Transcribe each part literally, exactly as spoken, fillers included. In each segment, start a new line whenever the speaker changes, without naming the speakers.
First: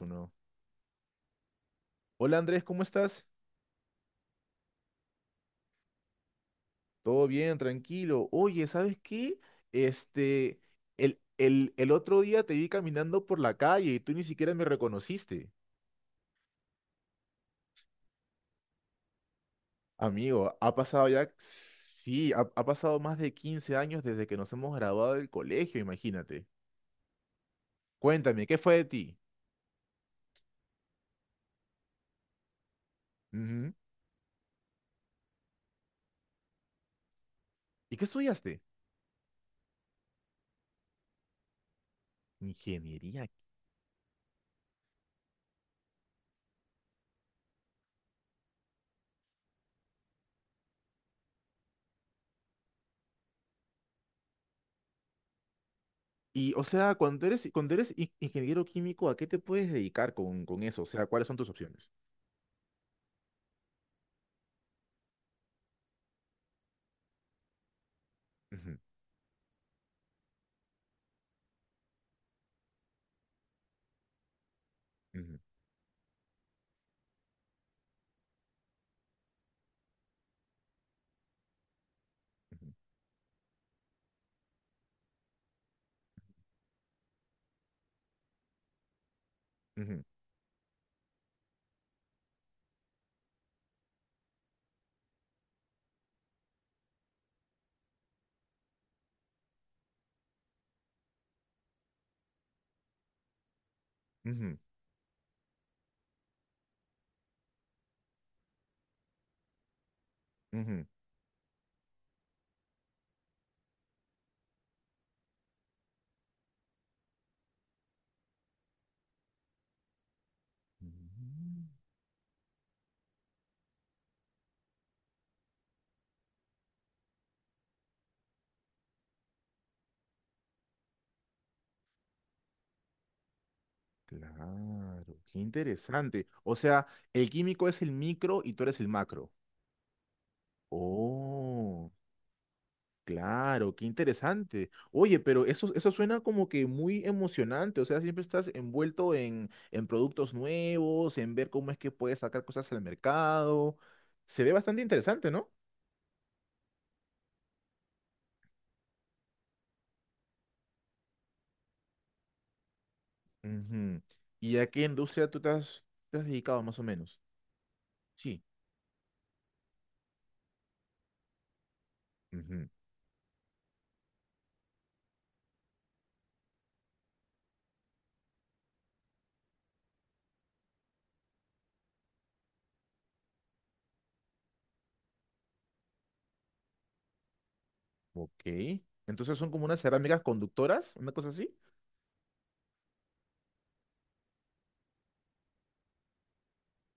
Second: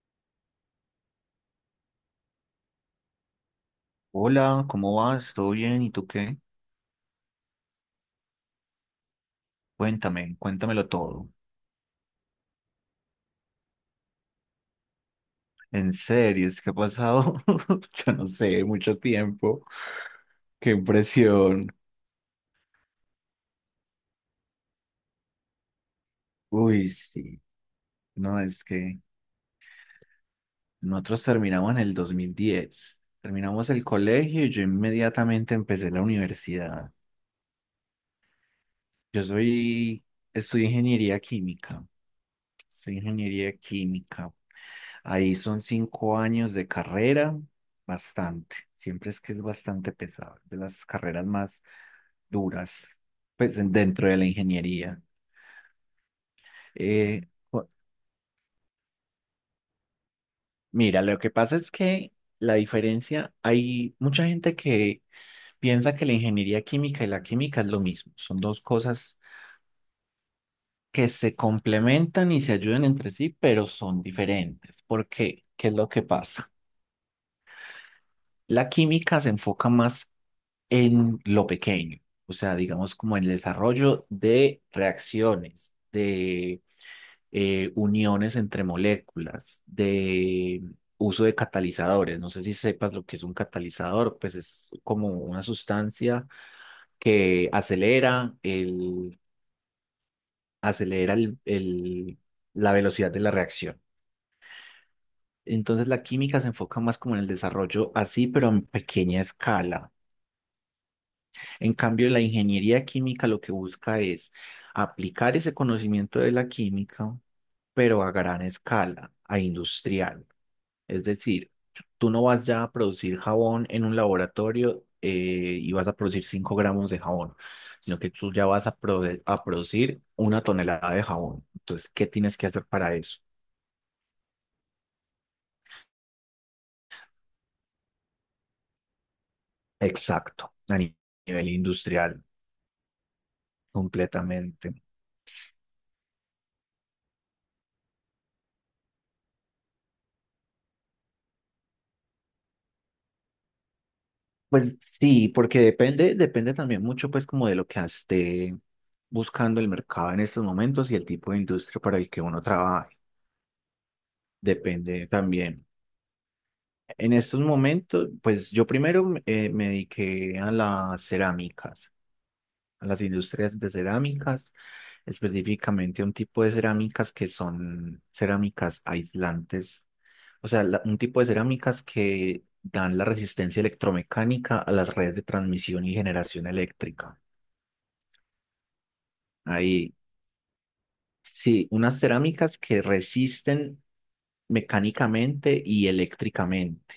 Uno. Hola Andrés, ¿cómo estás?
Hola, ¿cómo vas? ¿Todo bien? ¿Y tú qué?
Todo bien, tranquilo. Oye, ¿sabes qué?
Cuéntame,
Este,
cuéntamelo
el,
todo.
el, el otro día te vi caminando por la calle y tú ni siquiera me reconociste.
En series, ¿qué ha pasado? Yo no sé, mucho tiempo.
Amigo,
Qué
ha pasado ya,
impresión.
sí, ha, ha pasado más de quince años desde que nos hemos graduado del colegio, imagínate.
Uy, sí. No,
Cuéntame, ¿qué
es
fue de
que
ti?
nosotros terminamos en el dos mil diez. Terminamos
Ujú.
el colegio y yo inmediatamente empecé la universidad.
¿Y qué estudiaste?
Yo soy, estudié ingeniería química. Soy
Ingeniería.
ingeniería química. Ahí son cinco años de carrera, bastante. Siempre es que es bastante pesado, de las carreras más duras, pues en- dentro de la ingeniería.
Y, o sea, cuando
Eh,
eres,
jo-
cuando eres in- ingeniero químico, ¿a qué te puedes dedicar con, con eso? O
mira,
sea,
lo
¿cuáles
que
son tus
pasa es
opciones?
que la diferencia, hay mucha gente que piensa que la ingeniería química y la química es lo mismo. Son dos
Ujú,
cosas que se complementan y se ayudan entre sí, pero son diferentes. ¿Por
ujú,
qué? ¿Qué es lo que pasa? La química se enfoca más en lo pequeño, o sea,
ujú,
digamos como en el desarrollo de reacciones, de eh, uniones entre moléculas,
ujú,
de uso de catalizadores. No sé si sepas lo que es un catalizador, pues es como una sustancia que acelera el, acelera el, el- la velocidad de la reacción.
ujú.
Entonces la química se enfoca más como en el desarrollo así, pero en pequeña escala.
Ujú.
En cambio, la ingeniería química lo que busca es aplicar ese conocimiento de la química, pero a gran escala, a industrial. Es decir,
Mm.
tú no vas ya a producir jabón en un laboratorio eh, y vas a producir cinco gramos de jabón, sino que tú ya vas a, prode- a producir una tonelada de jabón. Entonces, ¿qué tienes que hacer para eso?
Claro, qué interesante. O sea, el químico es el micro y tú eres el macro.
Exacto, a ni- nivel
Oh,
industrial,
claro, qué interesante.
completamente.
Oye, pero eso, eso suena como que muy emocionante. O sea, siempre estás envuelto en, en productos nuevos, en ver cómo es que puedes sacar cosas al mercado. Se ve
Pues
bastante
sí,
interesante, ¿no?
porque depende, depende también mucho pues como de lo que esté buscando el mercado en estos momentos y el tipo de industria para el que uno trabaje.
Ujú. ¿Y a qué
Depende
industria tú te
también.
has, te has dedicado más o
En
menos?
estos momentos,
Sí.
pues yo primero eh, me dediqué a las cerámicas, a las industrias de cerámicas, específicamente a un tipo de cerámicas que son cerámicas aislantes, o sea, la- un tipo de cerámicas que dan la resistencia electromecánica a las redes de transmisión y generación eléctrica.
Ok. Entonces son como unas
Ahí,
cerámicas conductoras, una cosa así.
sí, unas cerámicas que resisten mecánicamente y eléctricamente.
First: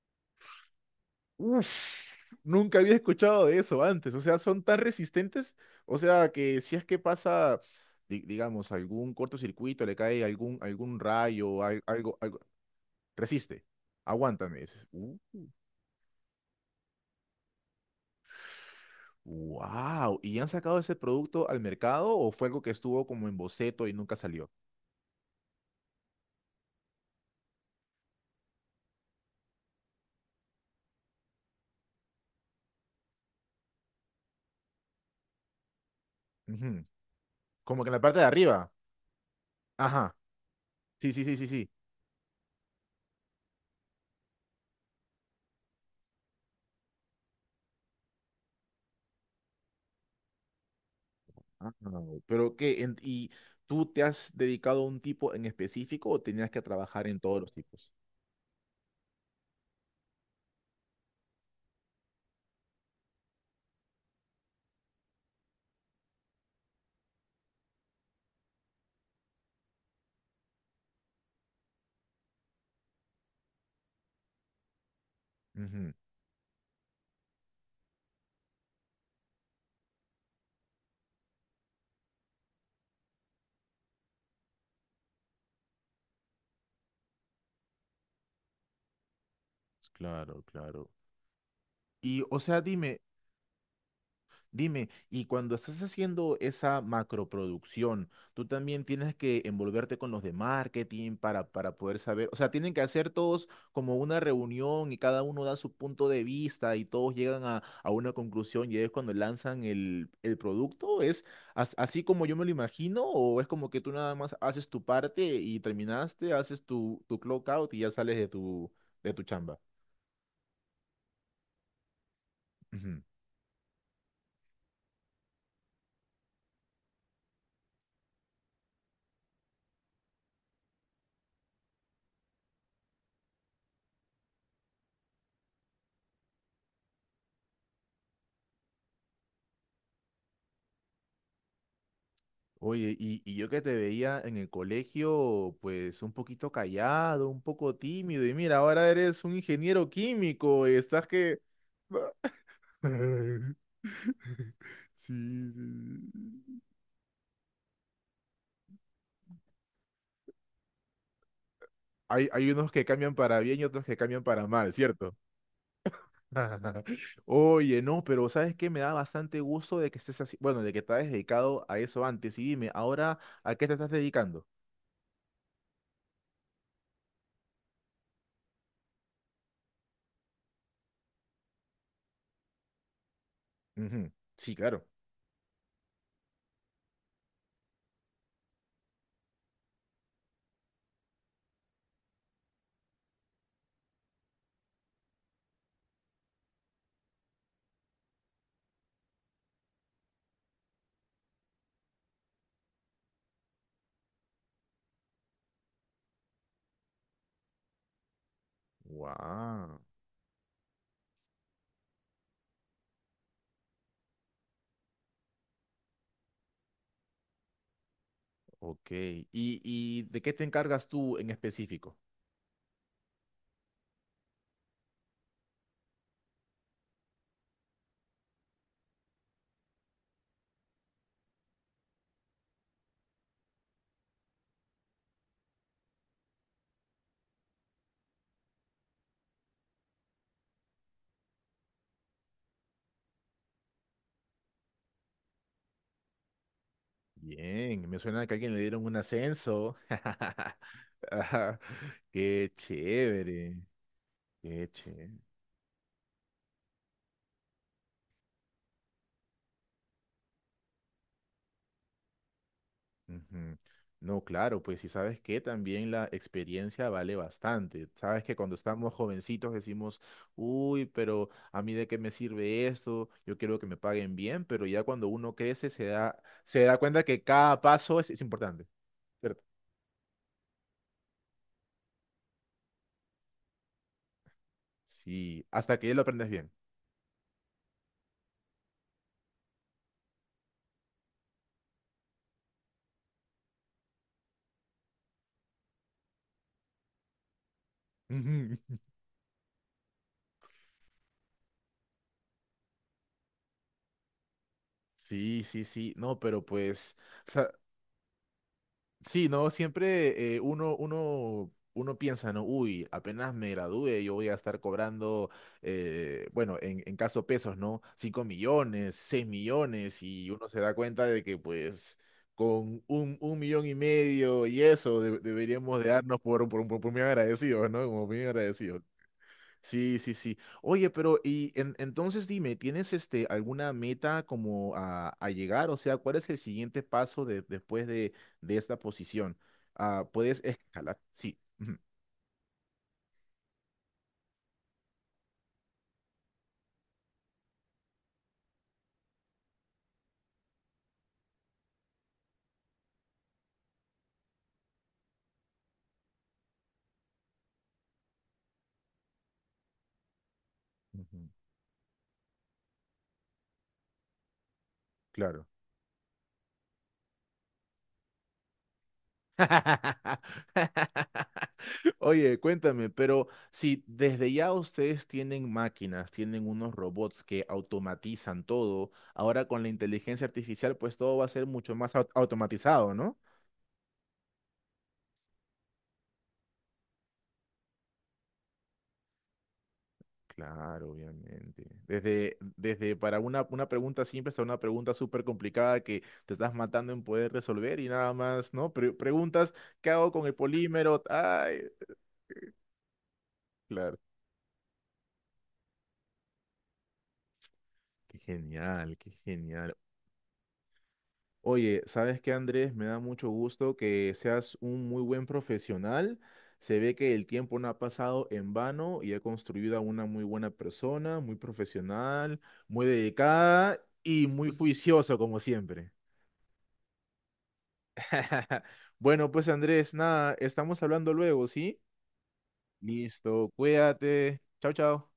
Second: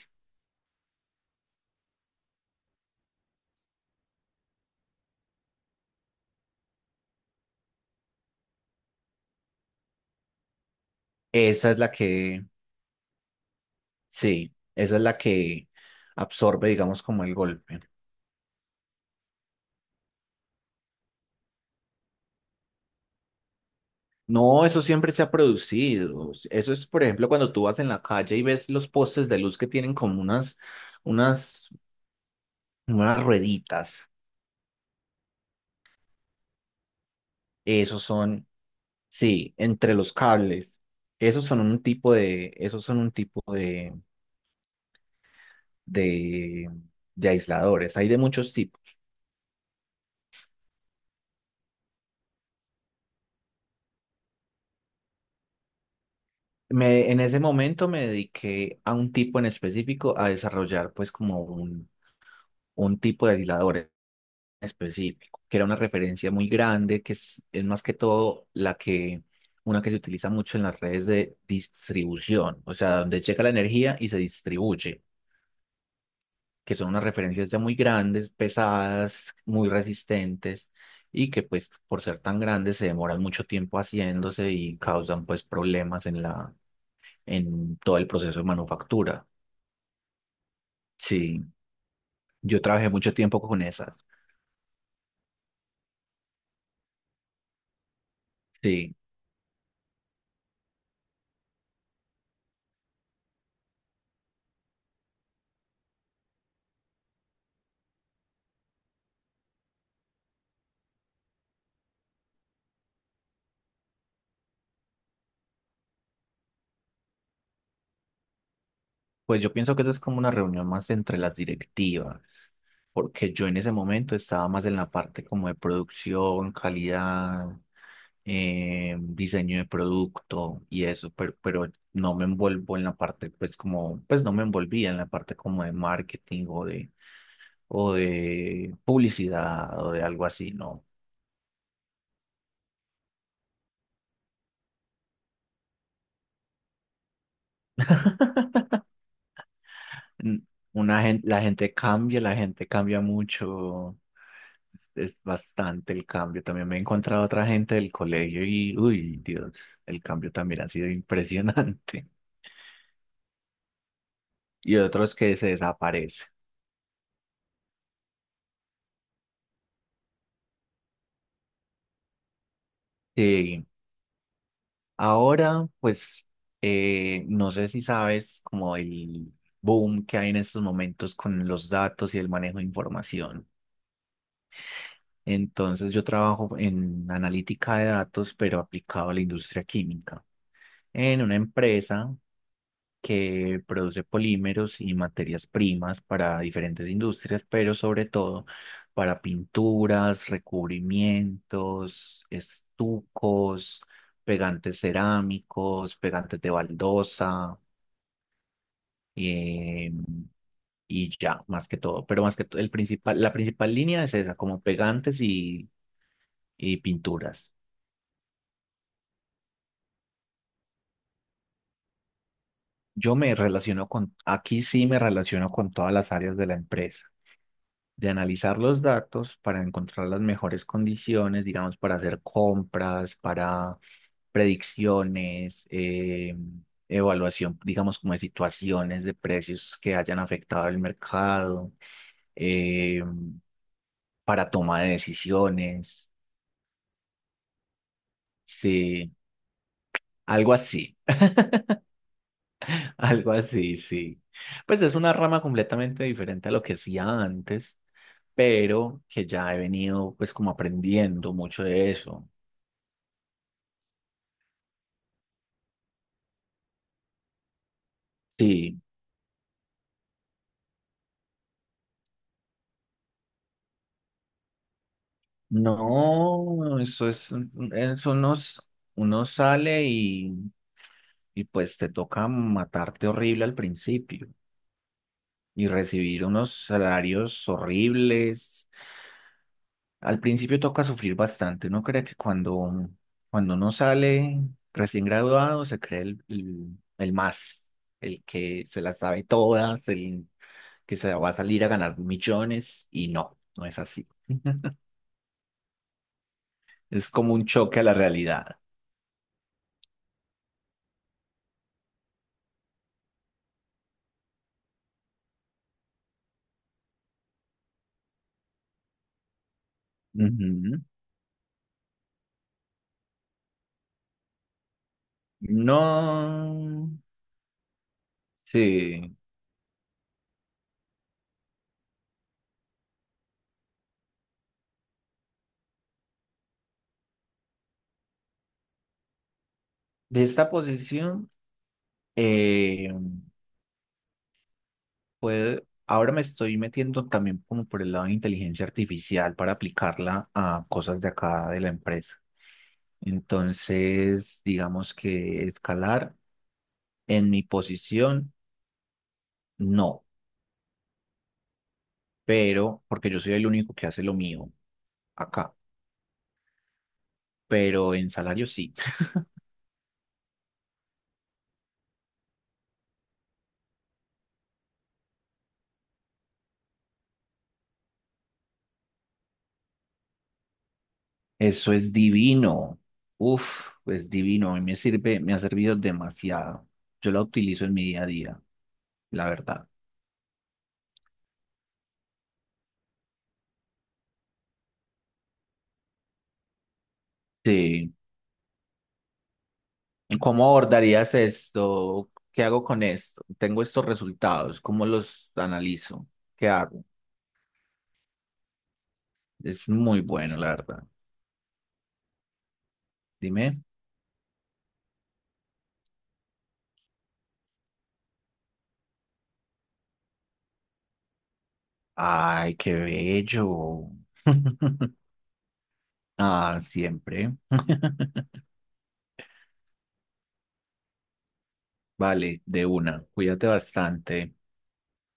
Uf, nunca había escuchado de eso antes. O sea, son tan resistentes. O sea, que si es que pasa, di- digamos, algún, cortocircuito, le cae algún, algún rayo,
Esa es
al-
la
algo, algo,
que,
resiste.
sí,
Aguántame.
esa es la que absorbe, digamos, como el golpe.
Wow. ¿Y han sacado ese producto al mercado o fue algo que estuvo como en boceto y nunca salió?
No, eso siempre se ha producido. Eso es, por ejemplo, cuando tú vas en la calle y ves los postes de luz que tienen como unas, unas, unas rueditas.
Ujú. Como que en la
Esos
parte de
son,
arriba.
sí, entre los
Ajá.
cables.
Sí, sí, sí,
Esos
sí,
son
sí.
un tipo de, esos son un tipo de, de, de aisladores. Hay de muchos tipos.
Ah, no, pero qué. En- ¿y tú te has dedicado a un tipo en específico o tenías que trabajar
Me,
en
en ese
todos los
momento
tipos?
me dediqué a un tipo en específico a desarrollar pues como un, un tipo de aislador en específico, que era una referencia muy grande, que es, es más que todo la que, una que se utiliza mucho en las redes de distribución, o sea, donde llega la energía y se distribuye.
Ujú.
Que son unas referencias ya muy grandes, pesadas, muy resistentes y que pues por ser tan grandes se demoran mucho tiempo haciéndose y causan pues problemas en la, en todo el proceso de manufactura.
Claro, claro.
Sí,
Y, o sea,
yo trabajé
dime,
mucho tiempo con esas.
dime, y cuando estás haciendo esa macroproducción, tú también
Sí.
tienes que envolverte con los de marketing para, para poder saber, o sea, tienen que hacer todos como una reunión y cada uno da su punto de vista y todos llegan a, a una conclusión y es cuando lanzan el, el producto. ¿Es as- así como yo me lo imagino o es como que tú nada más haces tu parte y terminaste, haces tu, tu clock out y ya sales de tu, de tu
Pues yo
chamba?
pienso que eso es como una reunión más entre las directivas, porque yo en ese momento estaba más en la parte como de producción, calidad, eh, diseño de producto y eso, pero, pero no me envuelvo en la parte, pues como, pues no me envolvía en la parte como de marketing o de, o de publicidad o de algo así, no.
Oye, y, y yo que te veía en el colegio, pues un poquito callado, un poco tímido, y mira, ahora eres un ingeniero
N-
químico y
Una
estás
gente,
que...
la gente cambia, la gente cambia mucho.
Sí,
Es bastante el
sí,
cambio.
sí.
También me he encontrado otra gente del colegio y, uy, Dios, el cambio también ha sido impresionante.
Hay, hay unos que cambian para bien y otros que cambian para mal,
Y
¿cierto?
otros que se desaparecen.
Oye, no, pero ¿sabes qué? Me da bastante gusto de que estés así, bueno, de que te hayas dedicado a eso antes. Y dime, ahora, ¿a
Sí,
qué te estás dedicando?
ahora, pues, eh, no sé si sabes como el boom que hay en estos momentos con los datos y el manejo de información.
Ujú. Sí, claro.
Entonces, yo trabajo en analítica de datos, pero aplicado a la industria química, en una empresa que produce polímeros y materias primas para diferentes industrias, pero sobre todo para pinturas, recubrimientos, estucos, pegantes cerámicos, pegantes de baldosa,
Wow.
eh, y ya, más que todo. Pero más que todo, el principal, la principal línea es esa, como pegantes y, y pinturas.
Ok. ¿Y, y de qué te encargas tú en específico?
Yo me relaciono con, aquí sí me relaciono con todas las áreas de la empresa. De analizar los datos para encontrar las mejores condiciones, digamos, para hacer compras, para predicciones, eh, evaluación, digamos, como de situaciones de precios que hayan afectado el mercado, eh, para toma de decisiones,
Bien, me suena que a alguien le dieron un
sí,
ascenso.
algo así,
Ajá, qué
algo
chévere,
así, sí.
qué
Pues es una
chévere.
rama completamente diferente a lo que hacía antes, pero que ya he venido pues como aprendiendo mucho de eso.
Ujú. No, claro, pues si sabes que también la experiencia vale bastante. Sabes que cuando
Sí.
estamos jovencitos decimos, uy, pero a mí de qué me sirve esto, yo quiero que me paguen bien, pero ya cuando uno crece se da, se da
No,
cuenta
eso
que
es,
cada
un-
paso es,
eso
es
unos,
importante,
uno
¿cierto?
sale y, y pues te toca matarte horrible al principio
Sí,
y
hasta que ya lo
recibir
aprendes bien.
unos salarios horribles. Al principio toca sufrir bastante. Uno cree que cuando, cuando uno sale recién graduado se cree el, el, el más, el que
Ujú.
se las sabe todas, el que se va a salir a ganar millones y no, no es así.
Sí, sí, sí, no, pero pues,
Es
o
como un
sea,
choque a la realidad.
sí, no, siempre eh, uno, uno, uno piensa, no, uy, apenas me gradúe, yo voy a estar cobrando, eh, bueno, en, en caso pesos, ¿no? Cinco millones, seis millones, y uno se da cuenta de que pues con un, un millón y medio y eso de- deberíamos de darnos por, por, por,
No,
por bien agradecidos, ¿no? Como bien agradecidos.
sí.
Sí, sí, sí. Oye, pero y en- entonces dime, ¿tienes este alguna meta como a, a llegar? O sea, ¿cuál es el siguiente paso de- después de, de esta posición? Ah,
De
¿puedes
esta
escalar?
posición,
Sí. Ujú,
eh, puede- ahora me estoy metiendo también como por el lado de inteligencia artificial para aplicarla a cosas de acá de la empresa. Entonces, digamos que escalar en mi posición, no,
ujú,
pero porque yo soy el único que hace lo mío
claro.
acá, pero en salario sí.
Oye, cuéntame, pero si desde ya ustedes tienen máquinas, tienen unos robots que automatizan todo, ahora con la inteligencia artificial, pues todo va a ser
Eso
mucho
es
más au-
divino.
automatizado, ¿no?
Uf, es divino. A mí me sirve, me ha servido demasiado. Yo la utilizo en mi día a día, la verdad.
Claro, obviamente. Desde, desde para una, una pregunta simple hasta una pregunta súper complicada que te estás matando en poder resolver y
Sí.
nada más, ¿no? Pre- preguntas, ¿qué hago con el
¿Cómo
polímero?
abordarías
Ay,
esto? ¿Qué hago con esto? Tengo estos
claro.
resultados. ¿Cómo los analizo? ¿Qué hago?
Qué genial, qué
Es
genial.
muy bueno, la verdad.
Oye, ¿sabes qué, Andrés? Me da mucho
Dime.
gusto que seas un muy buen profesional. Se ve que el tiempo no ha pasado en vano y ha construido a una muy buena persona, muy profesional,
Ay, qué
muy dedicada
bello.
y muy juiciosa, como siempre.
Ah, siempre.
Bueno, pues Andrés, nada, estamos hablando luego, ¿sí?
Vale, de una. Cuídate
Listo,
bastante.
cuídate. Chao, chao.